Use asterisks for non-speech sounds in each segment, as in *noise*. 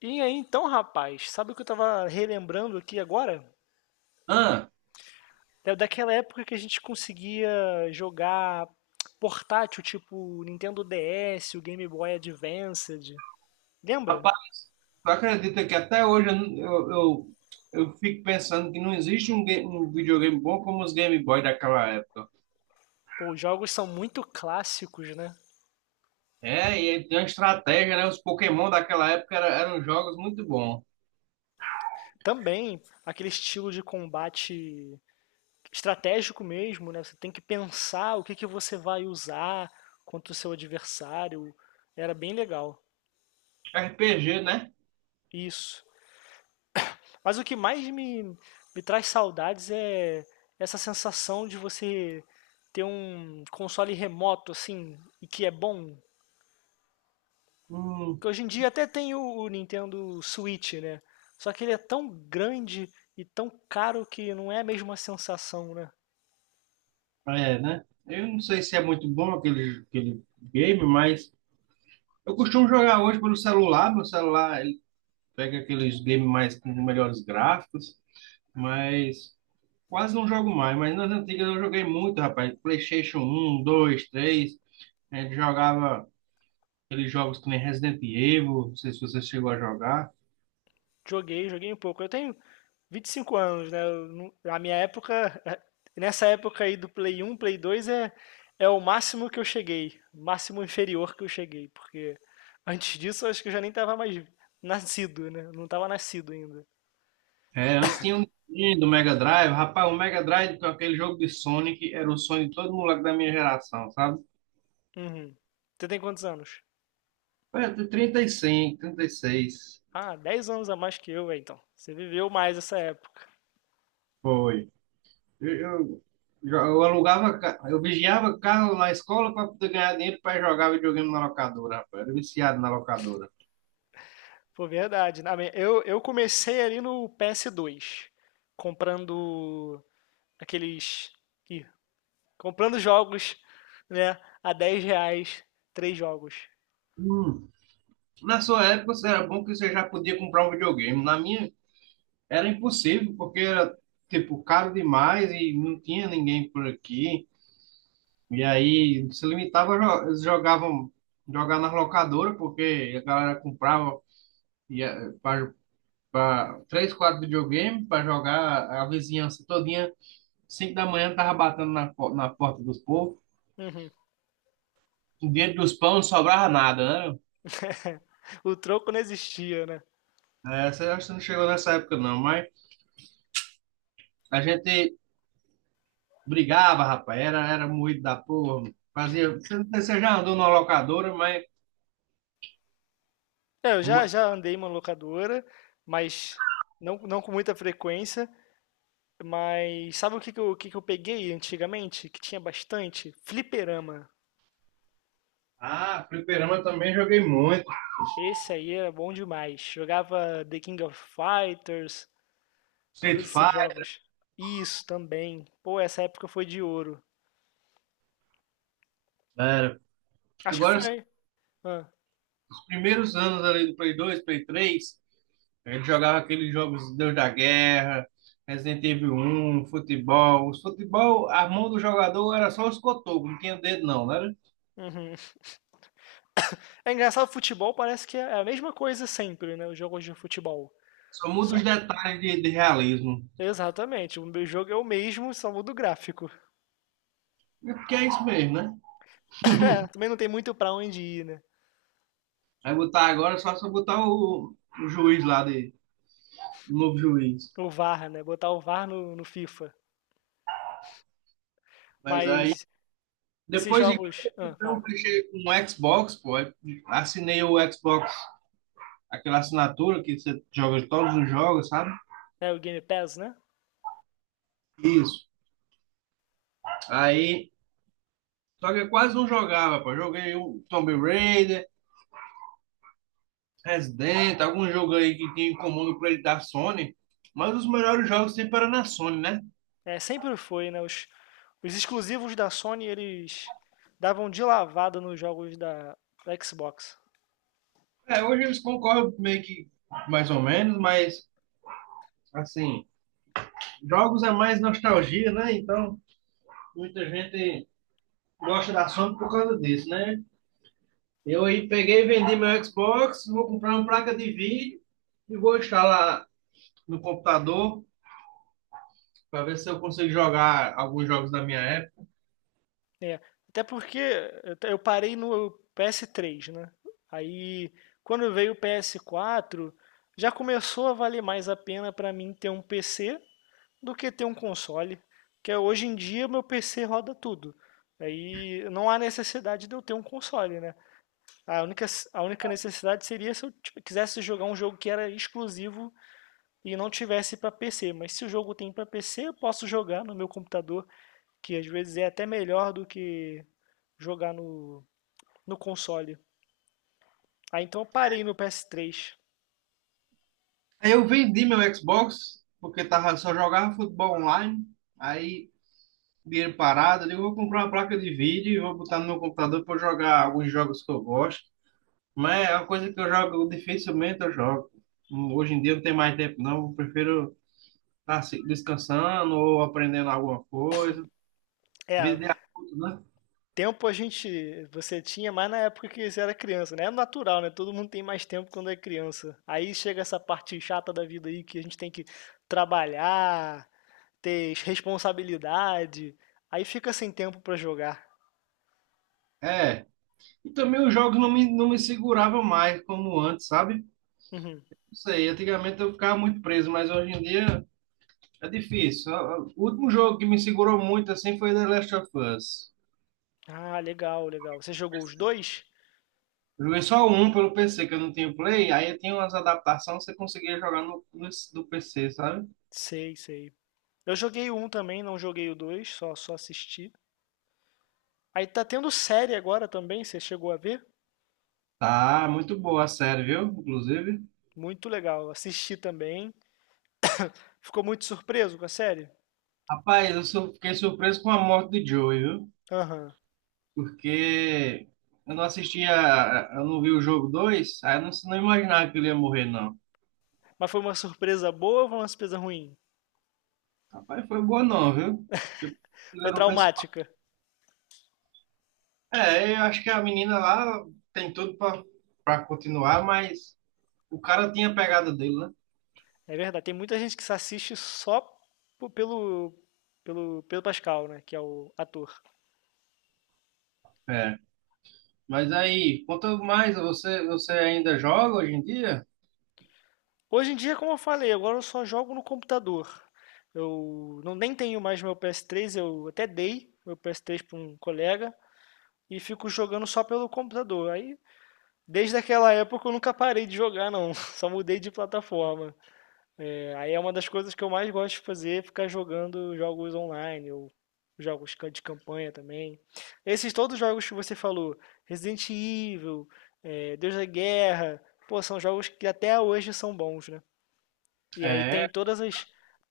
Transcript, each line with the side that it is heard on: left: E aí, então, rapaz, sabe o que eu tava relembrando aqui agora?
right: Ah,
left: É daquela época que a gente conseguia jogar portátil, tipo Nintendo DS, o Game Boy Advanced. Lembra?
right: rapaz, tu acredita que até hoje eu, não- eu fico pensando que não existe um videogame bom como os Game Boy daquela época.
left: Pô, os jogos são muito clássicos, né?
right: É, e aí tem uma estratégia, né? Os Pokémon daquela época eram jogos muito bons.
left: Também aquele estilo de combate estratégico mesmo, né? Você tem que pensar o que que você vai usar contra o seu adversário. Era bem legal.
right: RPG, né?
left: Isso. Mas o que mais me traz saudades é essa sensação de você ter um console remoto, assim, e que é bom.
right: Hum,
left: Porque hoje em dia até tem o Nintendo Switch, né? Só que ele é tão grande e tão caro que não é a mesma sensação, né?
right: é, né? Eu não sei se é muito bom aquele game, mas eu costumo jogar hoje pelo celular. Meu celular, ele pega aqueles games mais com melhores gráficos, mas. Quase não jogo mais, mas nas antigas eu joguei muito, rapaz. PlayStation um 2 três. A gente jogava aqueles jogos que nem Resident Evil. Não sei se você chegou a jogar.
left: Joguei, joguei um pouco. Eu tenho 25 anos, né? Eu não- A minha época, *laughs* eh, nessa época aí do Play 1, Play 2 é o máximo que eu cheguei, máximo inferior que eu cheguei, porque antes disso eu acho que eu já nem tava mais nascido, né? Eu não tava nascido ainda.
right: É, antes tinha o Nintendo, o Mega Drive. Rapaz, o Mega Drive, com aquele jogo de Sonic, era o sonho de todo moleque da minha geração, sabe?
left: Uhum. Você tem quantos anos?
right: Foi até 35, 36.
left: Ah, 10 anos a mais que eu, é, então. Você viveu mais essa época.
right: Foi. Eu, eu, eu eu vigiava carro na escola para poder ganhar dinheiro para jogar videogame na locadora, rapaz. Era viciado na locadora.
left: Pô, verdade. Eu comecei ali no PS2, comprando aqueles. Ih, comprando jogos, né? A 10 reais, três jogos.
right: Hum. Na sua época, você era bom que você já podia comprar um videogame. Na minha, era impossível, porque era, tipo, caro demais e não tinha ninguém por aqui. E aí, se limitava, eles jogavam, jogar nas locadoras, porque a galera comprava ia, pra, três, quatro videogames para jogar a vizinhança todinha. Cinco da manhã, tava batendo na porta dos povos.
left: Uhum.
right: Dentro dos pão não sobrava nada, né?
left: O troco não existia, né?
right: É, você acha que não chegou nessa época, não, mas a gente brigava, rapaz, era moído da porra. Fazia. Você já andou numa locadora, mas.
left: É, eu já andei em uma locadora, mas não com muita frequência. Mas sabe o que que eu peguei antigamente? Que tinha bastante? Fliperama.
right: Ah, fliperama também joguei muito.
left: Esse aí era bom demais. Jogava The King of Fighters,
right: Street
left: todos esses
right: Fighter,
left: jogos. Isso também. Pô, essa época foi de ouro.
right: era.
left: Acho que
right: Agora, os
left: foi. Ah,
right: primeiros anos ali do Play 2, Play 3, a gente jogava aqueles jogos Deus da Guerra, Resident Evil, um futebol. Os futebol, a mão do jogador era só os cotocos, não tinha dedo não, né?
left: uhum. É engraçado, futebol parece que é a mesma coisa sempre, né? Os jogos de futebol.
right: Só muda os
left: Só.
right: detalhes de realismo.
left: Exatamente. O meu jogo é o mesmo, só muda o gráfico. *laughs*
right: É porque é isso mesmo, né?
left: É, também não tem muito pra onde ir, né?
right: Vai botar agora só se eu botar o juiz lá de, no juiz.
left: O VAR, né? Botar o VAR no FIFA.
right: Mas aí,
left: Mas esses
right: depois de grande,
left: jogos.
right: eu
left: Ah,
right: comprei um
left: fala.
right: clichê com um Xbox, pô. Aí assinei o Xbox, aquela assinatura que você joga todos os jogos, sabe?
left: É o Game Pass, né?
right: Isso. Aí, só que eu quase não jogava, pô. Joguei o Tomb Raider, Resident, algum jogo aí que tinha em comum no play da Sony. Mas os melhores jogos sempre eram na Sony, né?
left: É, sempre foi, né? Os exclusivos da Sony, eles davam de lavada nos jogos da Xbox.
right: É, hoje eles concorrem meio que mais ou menos, mas assim, jogos é mais nostalgia, né? Então, muita gente gosta da Sony por causa disso, né? Eu aí peguei e vendi meu Xbox, vou comprar uma placa de vídeo e vou instalar no computador para ver se eu consigo jogar alguns jogos da minha época.
left: É, até porque eu parei no PS3, né? Aí, quando veio o PS4, já começou a valer mais a pena para mim ter um PC do que ter um console, porque hoje em dia meu PC roda tudo. Aí não há necessidade de eu ter um console, né? A única, a única necessidade seria se eu tipo, quisesse jogar um jogo que era exclusivo e não tivesse pra PC. Mas se o jogo tem pra PC, eu posso jogar no meu computador, que às vezes é até melhor do que jogar no console. Aí então eu parei no PS3.
right: Aí eu vendi meu Xbox, porque tava, só jogava futebol online. Aí, dinheiro parado, eu digo, vou comprar uma placa de vídeo e vou botar no meu computador para jogar alguns jogos que eu gosto. Mas é uma coisa que eu jogo, dificilmente eu jogo. Hoje em dia não tem mais tempo, não. Eu prefiro tá se descansando ou aprendendo alguma coisa.
left: É,
right: Vida adulto, né?
left: tempo a gente, você tinha mais na época que você era criança, né? É natural, né? Todo mundo tem mais tempo quando é criança. Aí chega essa parte chata da vida aí que a gente tem que trabalhar, ter responsabilidade. Aí fica sem tempo pra jogar.
right: É. E também os jogos não me, não me seguravam mais como antes, sabe?
left: Uhum.
right: Não sei, antigamente eu ficava muito preso, mas hoje em dia é difícil. O último jogo que me segurou muito assim foi The Last of Us.
left: Ah, legal, legal. Você jogou os dois?
right: Eu joguei só um pelo PC, que eu não tinha Play, aí tinha umas adaptações que você conseguia jogar no, no, do PC, sabe?
left: Sei, sei. Eu joguei o um também, não joguei o dois, só assisti. Aí tá tendo série agora também, você chegou a ver?
right: Tá, muito boa a série, viu? Inclusive.
left: Muito legal. Assisti também. Ficou muito surpreso com a série?
right: Rapaz, fiquei surpreso com a morte de Joey, viu?
left: Aham.
right: Porque eu não assistia, eu não vi o jogo 2. Aí eu não, não imaginava que ele ia morrer, não.
left: Mas foi uma surpresa boa ou foi uma surpresa ruim?
right: Rapaz, foi boa não, viu? Porque ele
left: Foi
right: era o principal.
left: traumática.
right: É, eu acho que a menina lá tem tudo pra continuar, mas o cara tinha a pegada dele, né?
left: É verdade. Tem muita gente que se assiste só po- pelo, pelo Pedro Pascal, né? Que é o ator.
right: É. Mas aí, quanto mais, você ainda joga hoje em dia?
left: Hoje em dia, como eu falei, agora eu só jogo no computador. Eu não nem tenho mais meu PS3, eu até dei meu PS3 para um colega e fico jogando só pelo computador. Aí, desde aquela época eu nunca parei de jogar, não. *laughs* Só mudei de plataforma. Aí é uma das coisas que eu mais gosto de fazer, ficar jogando jogos online ou jogos de campanha também. Esses todos os jogos que você falou, Resident Evil, Deus da Guerra, pô, são jogos que até hoje são bons, né? E aí tem
right: É,
left: todas as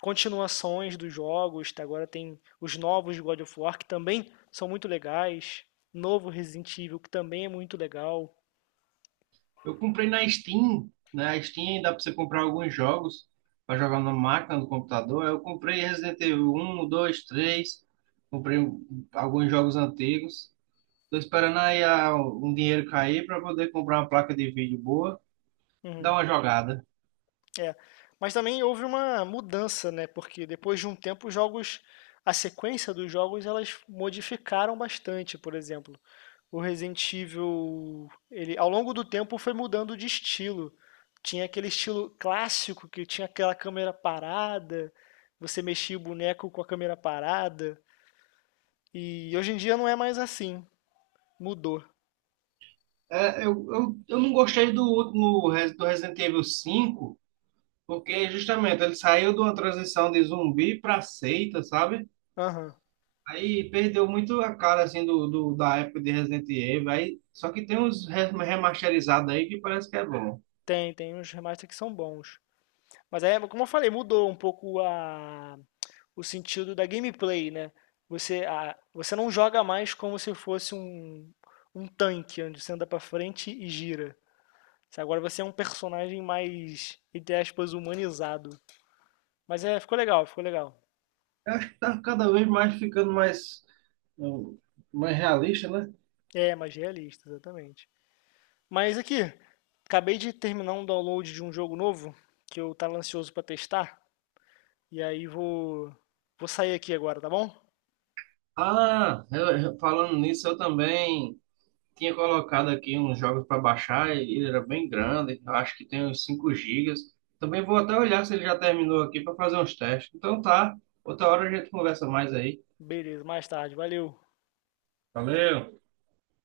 left: continuações dos jogos, tá? Agora tem os novos de God of War que também são muito legais, novo Resident Evil que também é muito legal.
right: eu comprei na Steam, né? A Steam dá pra você comprar alguns jogos pra jogar na máquina, no computador. Eu comprei Resident Evil um, 2, 3. Comprei um, alguns jogos antigos. Tô esperando aí ah, um dinheiro cair pra poder comprar uma placa de vídeo boa, dar
left: Uhum.
right: uma jogada.
left: É, mas também houve uma mudança, né? Porque depois de um tempo os jogos, a sequência dos jogos, elas modificaram bastante, por exemplo. O Resident Evil, ele ao longo do tempo foi mudando de estilo. Tinha aquele estilo clássico que tinha aquela câmera parada, você mexia o boneco com a câmera parada, e hoje em dia não é mais assim. Mudou.
right: É, eu não gostei do último do Resident Evil 5, porque justamente ele saiu de uma transição de zumbi pra seita, sabe?
left: Aham.
right: Aí perdeu muito a cara assim da época de Resident Evil. Aí, só que tem uns remasterizados aí que parece que é bom.
left: Tem uns remasters que são bons. Mas aí, como eu falei, mudou um pouco a o sentido da gameplay, né? Você não joga mais como se fosse um tanque, onde você anda pra frente e gira. Sabe? Agora você é um personagem mais, entre aspas, humanizado. Mas é, ficou legal, ficou legal.
right: Eu acho que tá cada vez mais ficando mais, um, mais realista, né?
left: É, mais realista, exatamente. Mas aqui, acabei de terminar um download de um jogo novo, que eu tava ansioso pra testar. E aí vou sair aqui agora, tá bom?
right: Ah, falando nisso, eu também tinha colocado aqui uns jogos para baixar e ele era bem grande. Eu acho que tem uns 5 gigas. Também vou até olhar se ele já terminou aqui para fazer uns testes. Então tá, outra hora a gente conversa mais aí.
left: Beleza, mais tarde, valeu.
right: Valeu!